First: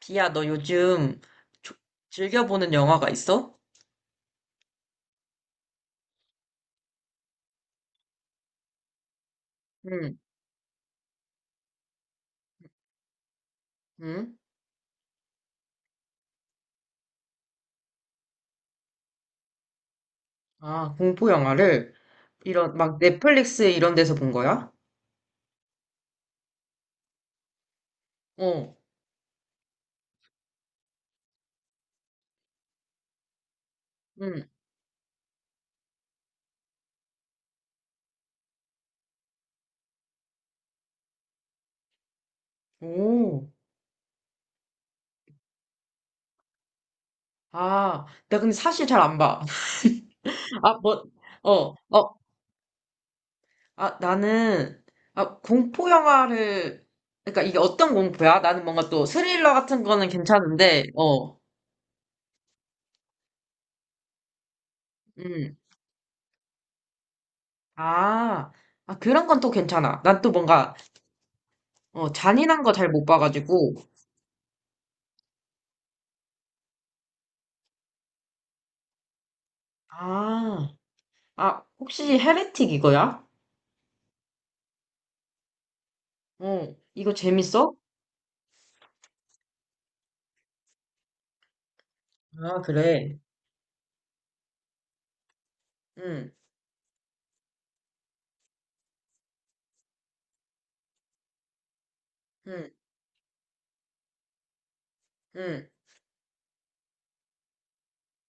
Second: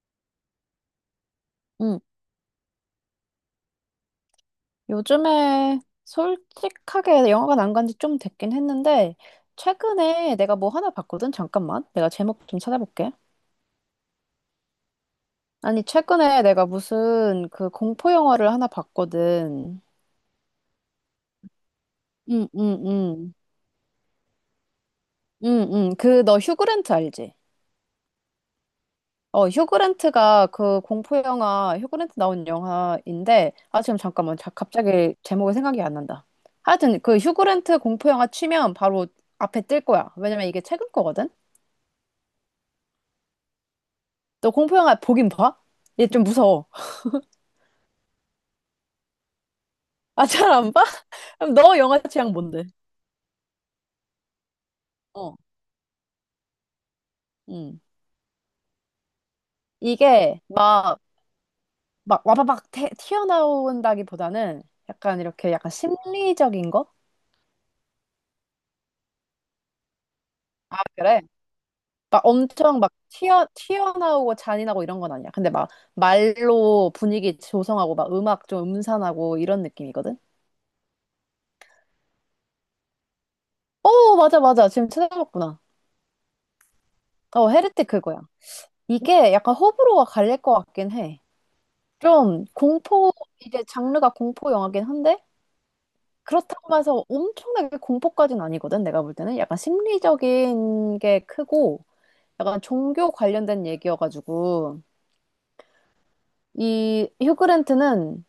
비야, 너 요즘 조- 음, 즐겨보는 영화가 있어? 요즘에 솔직하게 영화관 안 간지 좀 됐긴 했는데, 응, 최근에 내가 뭐 하나 봤거든? 잠깐만. 내가 제목 좀 찾아볼게. 응. 아니, 최근에 내가 무슨 그 공포 영화를 하나 봤거든. 아, 공포 영화를 응, 이런 응, 막 응. 넷플릭스 이런 데서 본 거야? 응, 응. 그, 너 휴그랜트 알지? 어, 어, 휴그랜트가 그 공포 영화, 휴그랜트 나온 영화인데, 아, 지금 잠깐만. 응. 자, 갑자기 제목이 생각이 안 난다. 하여튼 그 휴그랜트 공포 영화 치면 바로 앞에 뜰 거야. 왜냐면 이게 최근 거거든? 오. 너 공포 영화 보긴 봐? 얘 좀 무서워. 아, 나 근데 사실 잘 안 봐. 아, 잘 안 아, 봐? 뭐, 그럼 어, 너 영화 어. 취향 뭔데? 아, 나는 어, 아, 공포 영화를, 그러니까 이게 음. 어떤 공포야? 나는 뭔가 또 스릴러 같은 거는 이게 괜찮은데, 막, 어, 튀어나온다기보다는 약간 이렇게 음. 약간 심리적인 거? 아, 아 그런 건 또 괜찮아. 난 또 뭔가 아, 그래? 어, 막 잔인한 거 엄청 잘 막 못 튀어, 봐가지고. 튀어나오고 잔인하고 이런 건 아니야. 근데 막 말로 분위기 조성하고 막 음악 좀 음산하고 이런 느낌이거든? 아. 아, 혹시 헤레틱 이거야? 오, 맞아, 맞아. 지금 찾아봤구나. 어, 이거 어, 재밌어? 헤레틱 그거야. 이게 약간 호불호가 갈릴 것 같긴 해. 좀 아, 공포, 그래. 이게 장르가 공포 영화긴 한데, 응, 그렇다고 해서 엄청나게 공포까지는 아니거든, 내가 볼 때는. 약간 심리적인 게 크고, 약간 응, 종교 관련된 얘기여가지고, 응, 이 휴그랜트는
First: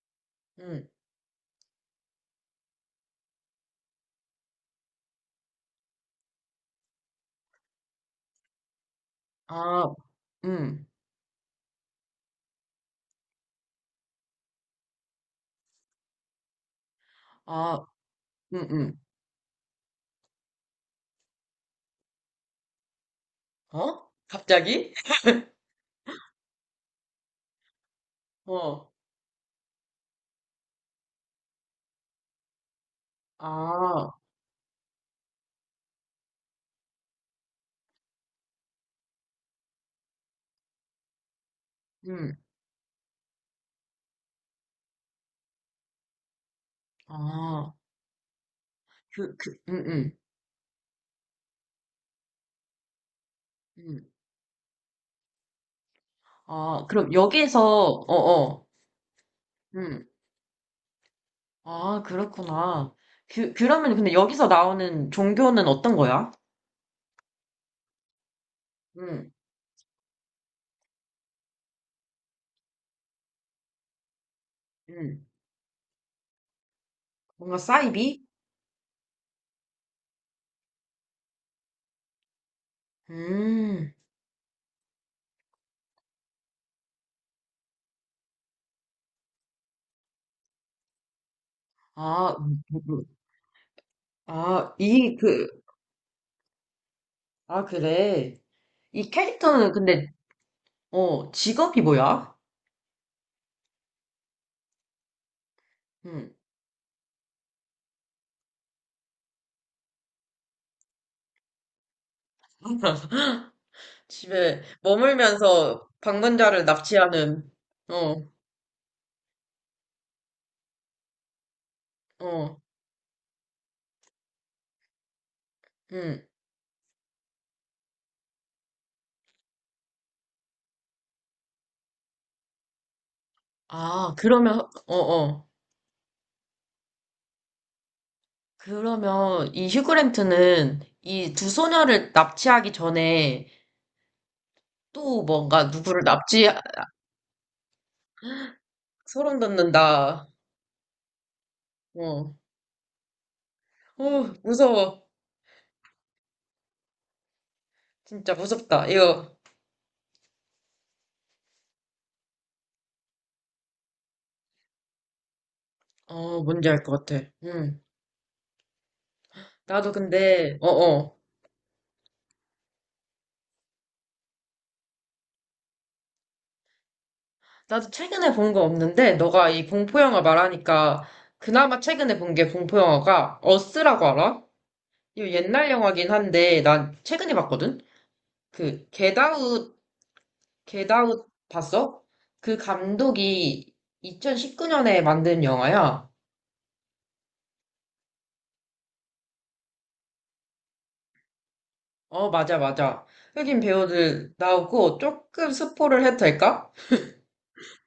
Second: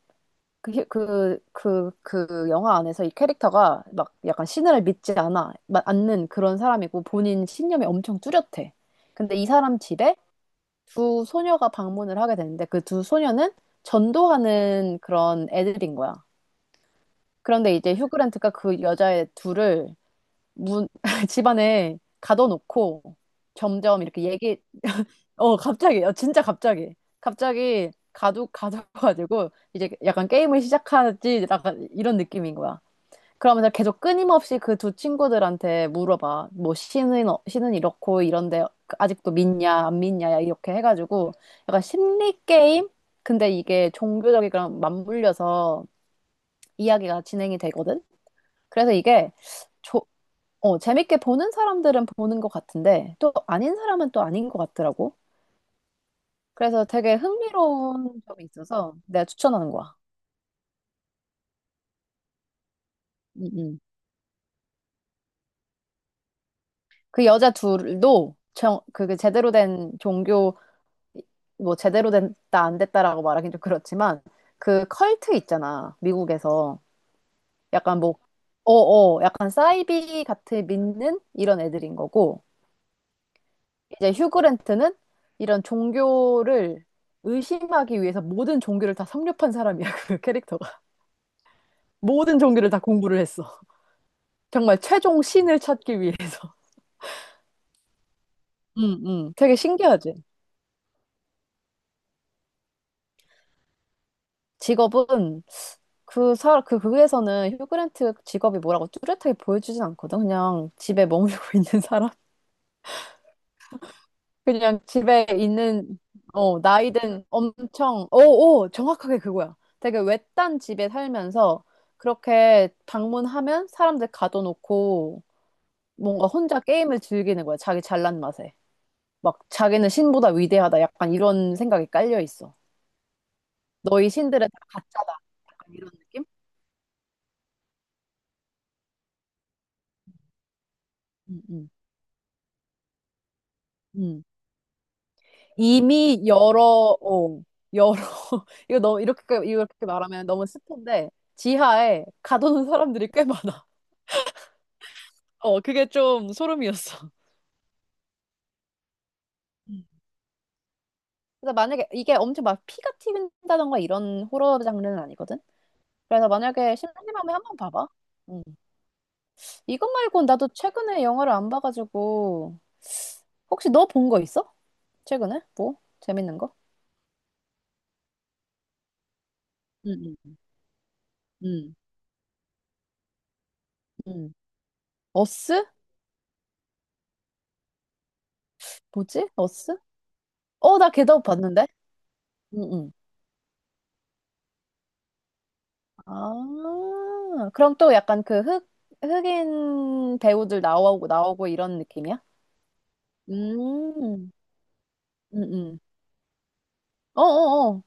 그, 휴- 응. 그, 그, 그 영화 안에서 이 캐릭터가 막 약간 신을 믿지 않아, 않는 그런 사람이고, 본인 신념이 엄청 뚜렷해. 근데 이 사람 아, 집에 응, 두 소녀가 방문을 하게 되는데, 그 두 소녀는 전도하는 그런 애들인 거야. 그런데 아, 이제 휴그랜트가 응, 그 응. 여자애 둘을 문, 집안에 가둬놓고 점점 어? 이렇게 얘기, 갑자기? 갑자기, 진짜 갑자기, 갑자기 가두, 어, 가둬가지고 이제 약간 게임을 시작하지, 약간 이런 느낌인 거야. 그러면서 계속 아, 끊임없이 그 두 친구들한테 물어봐. 뭐, 신은, 신은 이렇고 이런데 아직도 믿냐, 안 믿냐, 야, 이렇게 해가지고 약간 응, 심리 게임? 근데 이게 종교적이랑 맞물려서 이야기가 진행이 아, 되거든? 그래서 이게 응, 응, 재밌게 보는 사람들은 보는 것 같은데 또 아닌 응. 사람은 또 아닌 것 같더라고. 아, 그래서 그럼 되게 여기에서, 어, 흥미로운 점이 어, 있어서 내가 추천하는 거야. 응. 아, 그렇구나. 음, 그, 음. 그러면 근데 여기서 나오는 종교는 어떤 거야? 그 여자 둘도 정, 그게 응, 제대로 된 종교, 뭐 제대로 됐다 안 됐다라고 말하긴 좀 그렇지만 그 응. 컬트 있잖아, 미국에서. 뭔가 약간 뭐 사이비? 어어 약간 사이비 같은 믿는 이런 애들인 거고, 음, 이제 휴그랜트는 이런 종교를 의심하기 위해서 모든 종교를 다 섭렵한 사람이야, 그 캐릭터가. 아, 모든 종교를 다 공부를 했어. 아, 정말 이, 최종 그, 신을 찾기 위해서. 아, 그래. 응, 이 응. 되게 캐릭터는 근데, 신기하지? 어, 직업이 뭐야? 직업은, 응. 그 사, 그 극에서는 휴그랜트 직업이 뭐라고 뚜렷하게 보여주진 않거든. 그냥 집에 머물고 있는 사람? 집에 그냥 집에 머물면서 있는, 어, 방문자를 나이든 납치하는, 엄청, 어, 오, 오, 정확하게 그거야. 되게 외딴 집에 살면서 어, 그렇게 방문하면 사람들 가둬놓고 응. 뭔가 혼자 게임을 즐기는 거야. 자기 잘난 맛에. 막 자기는 신보다 위대하다. 약간 이런 생각이 깔려 있어. 너희 아, 신들은 그러면, 다 어, 가짜다. 어. 약간 이런 느낌? 그러면 이 휴그랜트는 이 음, 두 음, 소녀를 납치하기 전에 음. 또 뭔가 누구를 이미 납치, 여러, 이거 너무, 이렇게, 소름 이렇게 말하면 돋는다. 너무 스폰데, 지하에 어, 가둬놓은 사람들이 꽤 많아. 어, 무서워. 어, 그게 좀 소름이었어. 진짜 무섭다. 이거, 음. 그래서 만약에 이게 엄청 막 피가 튀긴다던가 이런 호러 장르는 아니거든? 그래서 어, 뭔지 만약에 알 것 같아. 심심하면 한번 응. 봐봐. 음. 이것 나도 말고 나도 근데, 최근에 어어. 영화를 안 봐가지고 혹시 너 본 거 있어? 최근에? 뭐? 재밌는 거? 나도 최근에 본 거 없는데, 너가 이 공포영화 응응응응. 말하니까, 그나마 최근에 본 게 공포영화가, 어스라고 알아? 이거 어스? 옛날 영화긴 한데, 난 최근에 봤거든? 그, 뭐지? 겟아웃, 어스? 어, 나 걔도 겟아웃 봤는데. 봤어? 그 응, 응. 감독이 2019년에 만든 영화야. 아, 그럼 또 약간 그 흑인 배우들 나오고 이런 느낌이야? 어, 맞아, 맞아. 흑인 음, 배우들 나오고, 응, 조금 응. 스포를 해도 될까? 어어어.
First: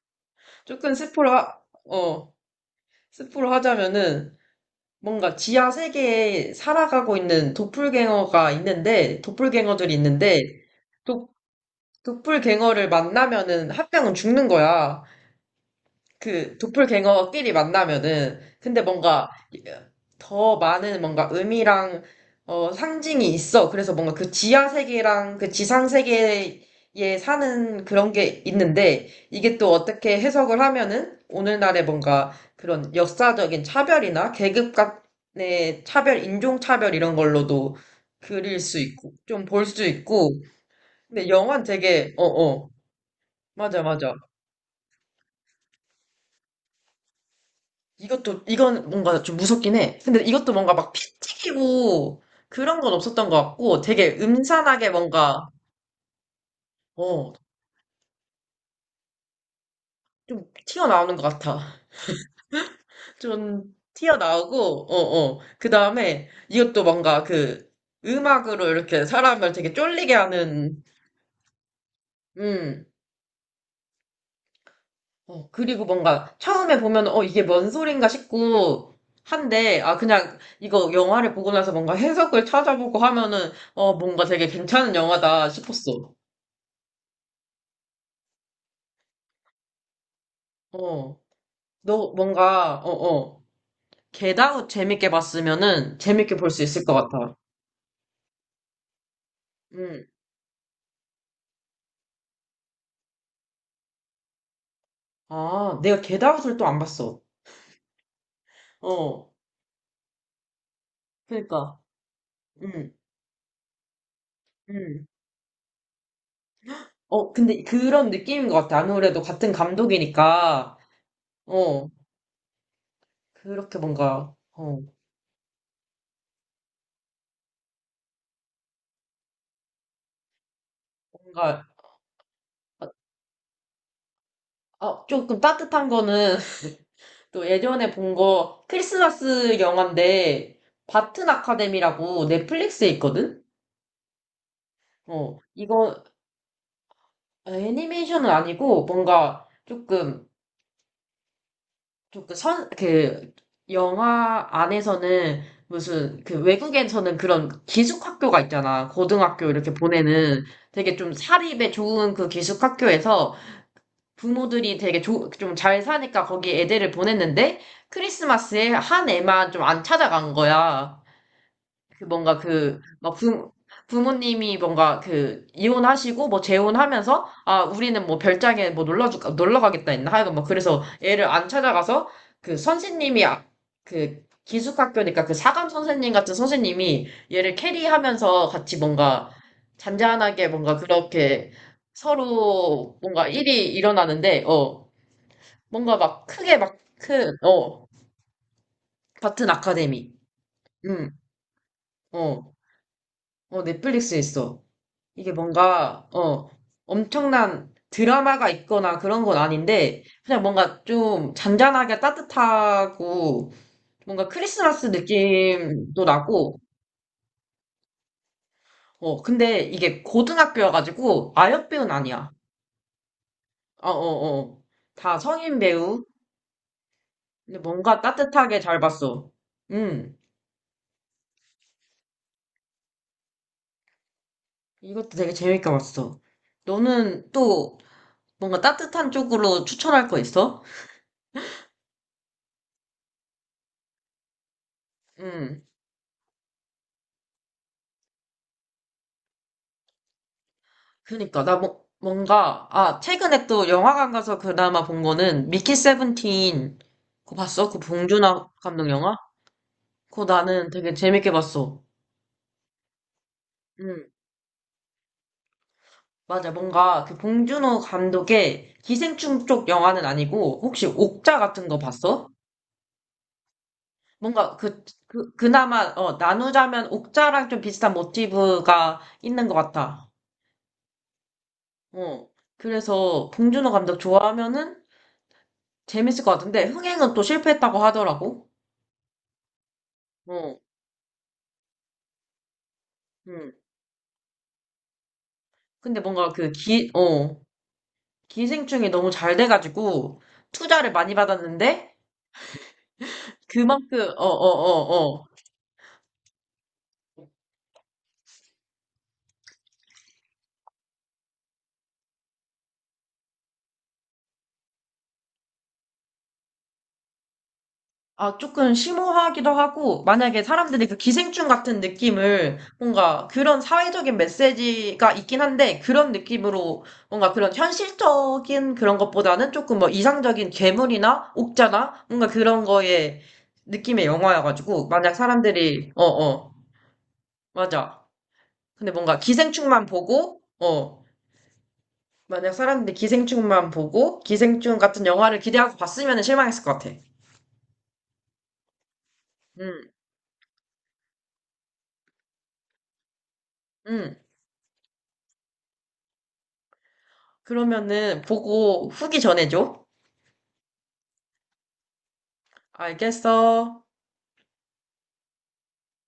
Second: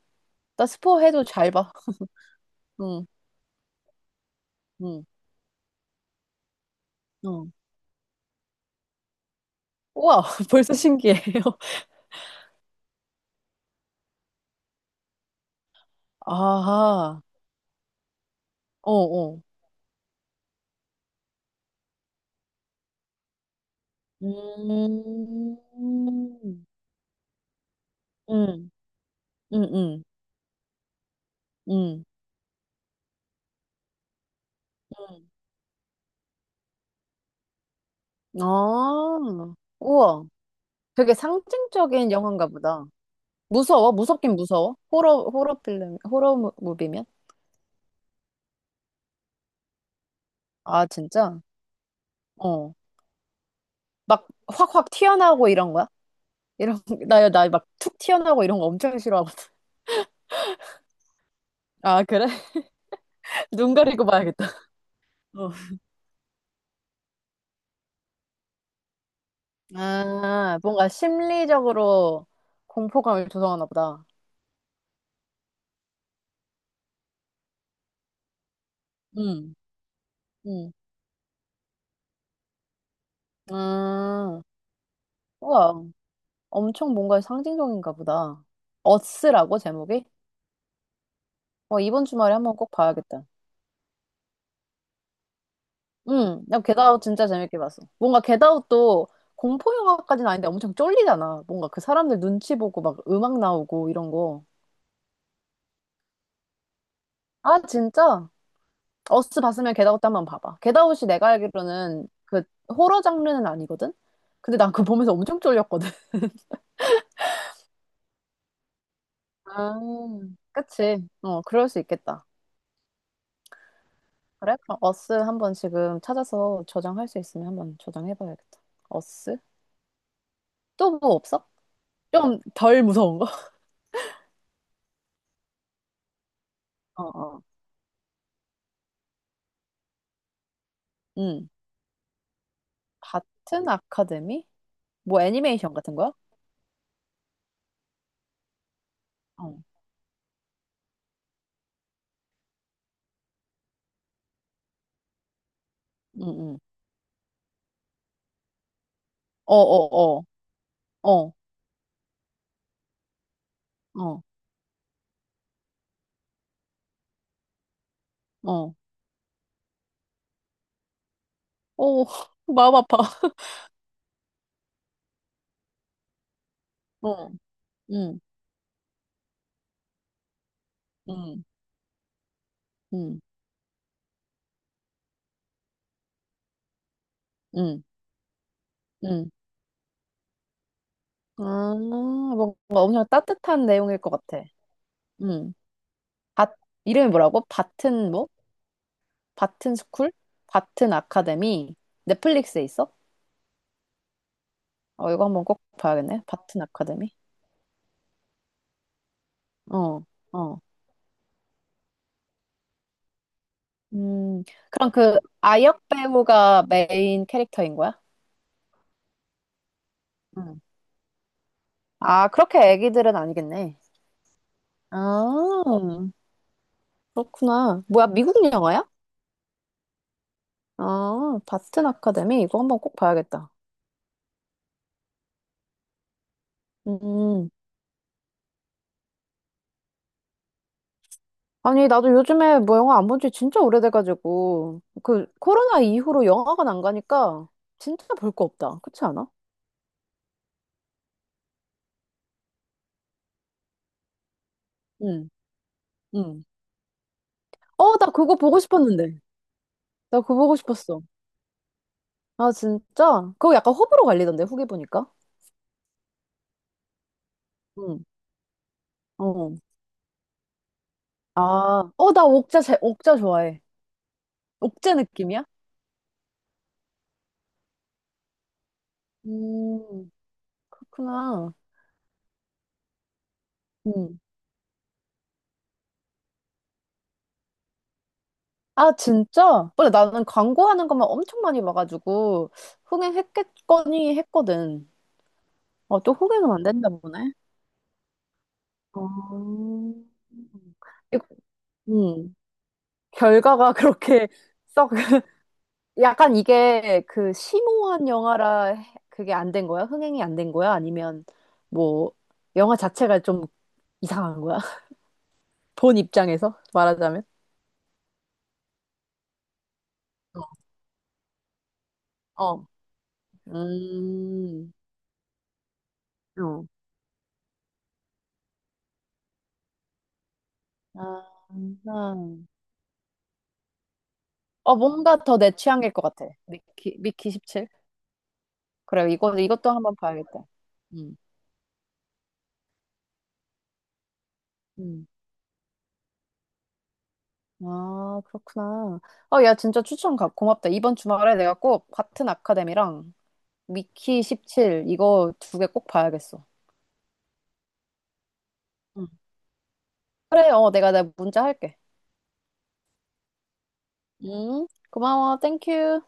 나 조금 스포해도 스포를, 잘 하, 봐. 어, 응, 스포를 하자면은, 응, 뭔가 지하 세계에 살아가고 응. 있는 도플갱어가 있는데, 도플갱어들이 우와, 있는데, 벌써 신기해요. 도, 도플갱어를 만나면은 한 명은 죽는 거야. 그 아하, 도플갱어끼리 만나면은 근데 어, 뭔가 어. 더 많은 뭔가 의미랑 어, 상징이 있어. 그래서 뭔가 그 지하 음, 세계랑 그 음, 지상 세계에 사는 그런 게 음, 있는데 이게 음, 또 음. 어떻게 해석을 하면은 오늘날의 음. 뭔가 그런 역사적인 차별이나 계급 간의 차별, 인종 차별 이런 걸로도 그릴 수 있고 아, 좀 볼 수 우와. 있고. 되게 근데 영화는 상징적인 되게 영화인가 어어 보다. 맞아 무서워? 맞아 무섭긴 무서워? 호러, 호러 필름, 호러 무비면? 이것도, 이건 뭔가 좀 무섭긴 해. 근데 이것도 뭔가 아, 막 피 진짜? 튀기고 어. 그런 건 없었던 것 같고 되게 막 음산하게 확확 뭔가, 튀어나오고 이런 거야? 이런, 나, 어, 나 막 툭 튀어나오고 이런 거 엄청 싫어하거든. 좀 튀어나오는 것 같아. 아, 그래? 좀 눈 가리고 봐야겠다. 튀어나오고, 어, 어. 어. 그 다음에 이것도 뭔가 그 음악으로 이렇게 사람을 되게 쫄리게 아, 하는, 뭔가 심리적으로 음, 공포감을 조성하나 보다. 어, 그리고 뭔가 처음에 보면, 어, 이게 뭔 소린가 싶고, 응, 한데, 아, 그냥 응. 이거 영화를 보고 나서 뭔가 해석을 찾아보고 하면은, 어, 뭔가 아, 되게 괜찮은 영화다 우와, 싶었어. 엄청 뭔가 상징적인가 보다. 어스라고 제목이? 어, 어, 이번 너 주말에 한번 꼭 뭔가, 어, 봐야겠다. 어, 겟아웃 재밌게 봤으면은 재밌게 응, 볼 나 수 있을 것 겟아웃 진짜 같아. 재밌게 봤어. 뭔가 겟아웃도 공포 응. 영화까지는 아닌데 엄청 쫄리잖아. 뭔가 그 사람들 눈치 보고 막 음악 나오고 이런 거. 아, 내가 겟아웃을 또 안 봤어. 아, 진짜? 어, 어스 봤으면 겟아웃도 한번 봐봐. 겟아웃이 내가 그러니까. 알기로는 그 응, 호러 장르는 아니거든? 근데 난 그거 응. 보면서 엄청 쫄렸거든. 어, 근데 그런 느낌인 것 같아. 아무래도 같은 아, 감독이니까. 그치. 어, 그럴 수 어, 있겠다. 그렇게 뭔가, 그래? 그럼 어, 어스 한번 지금 찾아서 저장할 수 있으면 한번 저장해봐야겠다. 어스? 또 뭐 없어? 뭔가, 좀 덜 아, 무서운 거? 아, 조금 따뜻한 거는 어, 어. 또 예전에 본 거 크리스마스 영화인데, 바튼 응. 아카데미라고 넷플릭스에 있거든? 같은 아카데미? 뭐 어, 애니메이션 같은 이거, 거야? 어, 애니메이션은 아니고 뭔가 어, 조금 조금 선 그 영화 안에서는 무슨 응, 그 응. 외국에서는 그런 기숙학교가 있잖아. 고등학교 어, 이렇게 어, 어, 보내는 되게 좀 어, 사립에 좋은 그 기숙학교에서 어, 부모들이 되게 좀 잘 사니까 거기 애들을 보냈는데 크리스마스에 어. 한 애만 좀 안 찾아간 거야. 그 오, 뭔가 마음 그, 아파. 막 부모님이 뭔가 그, 이혼하시고 뭐 재혼하면서, 어, 아, 우리는 뭐 응, 별장에 뭐 놀러 가겠다 했나? 하여간 뭐 그래서 애를 응, 안 찾아가서 그 응, 선생님이, 아- 그 기숙학교니까 그 사감 선생님 같은 선생님이 얘를 응, 캐리하면서 같이 뭔가 응. 잔잔하게 뭔가 그렇게 아, 뭔가 서로 엄청 뭔가 따뜻한 일이 내용일 것 일어나는데, 같아. 어, 응. 뭔가 막 밭, 크게 막 이름이 큰, 뭐라고? 어, 밭은 뭐? 같은 바튼 아카데미. 스쿨? 바튼 음, 아카데미? 어. 넷플릭스에 있어? 어, 넷플릭스에 있어. 어, 이거 이게 한번 꼭 뭔가, 봐야겠네. 어, 바튼 아카데미? 엄청난 드라마가 있거나 그런 건 아닌데, 어, 그냥 어. 뭔가 좀 잔잔하게 따뜻하고, 뭔가 음, 크리스마스 그럼 그 아역 느낌도 나고, 배우가 메인 캐릭터인 거야? 어, 근데 이게 응. 고등학교여가지고, 아역 배우는 아, 아니야. 그렇게 애기들은 아니겠네. 어, 어, 어. 아, 다 성인 배우. 근데 그렇구나. 뭔가 뭐야, 미국 따뜻하게 잘 영화야? 봤어. 음, 아, 바튼 아카데미? 이거 한번 꼭 봐야겠다. 이것도 되게 재밌게 봤어. 너는 음. 또 뭔가 따뜻한 쪽으로 추천할 거 있어? 아니, 나도 요즘에 뭐 영화 안 본지 진짜 오래돼가지고, 그, 음. 코로나 이후로 영화관 안 가니까 진짜 볼 거 없다. 그렇지 않아? 그니까 나 뭐, 뭔가 아 최근에 또 영화관 가서 그나마 본 거는 미키 응. 세븐틴 그거 봤어? 그 어, 나 그거 봉준호 보고 감독 영화? 싶었는데. 나 그거 그거 보고 나는 되게 싶었어. 재밌게 봤어. 아, 진짜? 그거 약간 응 호불호 갈리던데, 후기 보니까. 맞아 뭔가 그 봉준호 응. 감독의 기생충 어. 쪽 영화는 아니고 혹시 옥자 같은 거 아, 어, 나 봤어? 옥자, 제, 옥자 좋아해. 뭔가 그, 옥자 그 느낌이야? 그나마 어 나누자면 옥자랑 좀 비슷한 모티브가 있는 것 같아. 음, 그렇구나. 어 그래서 봉준호 감독 음. 좋아하면은 재밌을 것 같은데 흥행은 또 실패했다고 하더라고. 아, 진짜? 원래 나는 어. 광고하는 것만 엄청 많이 봐가지고, 음. 흥행했겠거니 했거든. 근데 어, 또 뭔가 그 흥행은 안 된다 기, 보네. 어, 기생충이 너무 잘 어. 돼가지고 투자를 많이 받았는데 음, 결과가 그만큼, 어, 그렇게 어, 썩. 어, 어. 약간 이게 그 심오한 영화라 해- 그게 안 된 거야? 흥행이 안 된 거야? 아니면 뭐 영화 자체가 좀 이상한 거야? 본 입장에서 말하자면? 아, 조금 심오하기도 하고, 만약에 사람들이 그 기생충 같은 어. 느낌을 어. 뭔가 그런 사회적인 음. 메시지가 있긴 한데, 그런 어. 느낌으로 뭔가 그런 현실적인 그런 것보다는 조금 뭐 이상적인 아, 괴물이나 옥자나 뭔가 그런 거의 느낌의 어, 영화여가지고, 만약 뭔가 더 내 사람들이, 취향일 것 어, 같아. 어, 미키 17? 맞아. 근데 그래, 뭔가 이거, 이것도 기생충만 한번 보고, 봐야겠다. 어, 음. 만약 사람들이 기생충만 보고 기생충 같은 음. 영화를 기대하고 봤으면 실망했을 것 같아. 아, 그렇구나. 어, 야, 진짜 음, 추천 가, 고맙다. 이번 주말에 내가 꼭 같은 아카데미랑 음. 미키 17 이거 두 개 꼭 봐야겠어. 그러면은 보고 응. 후기 전해줘. 그래, 어, 내가 내 문자 할게. 알겠어. 고마워, 땡큐.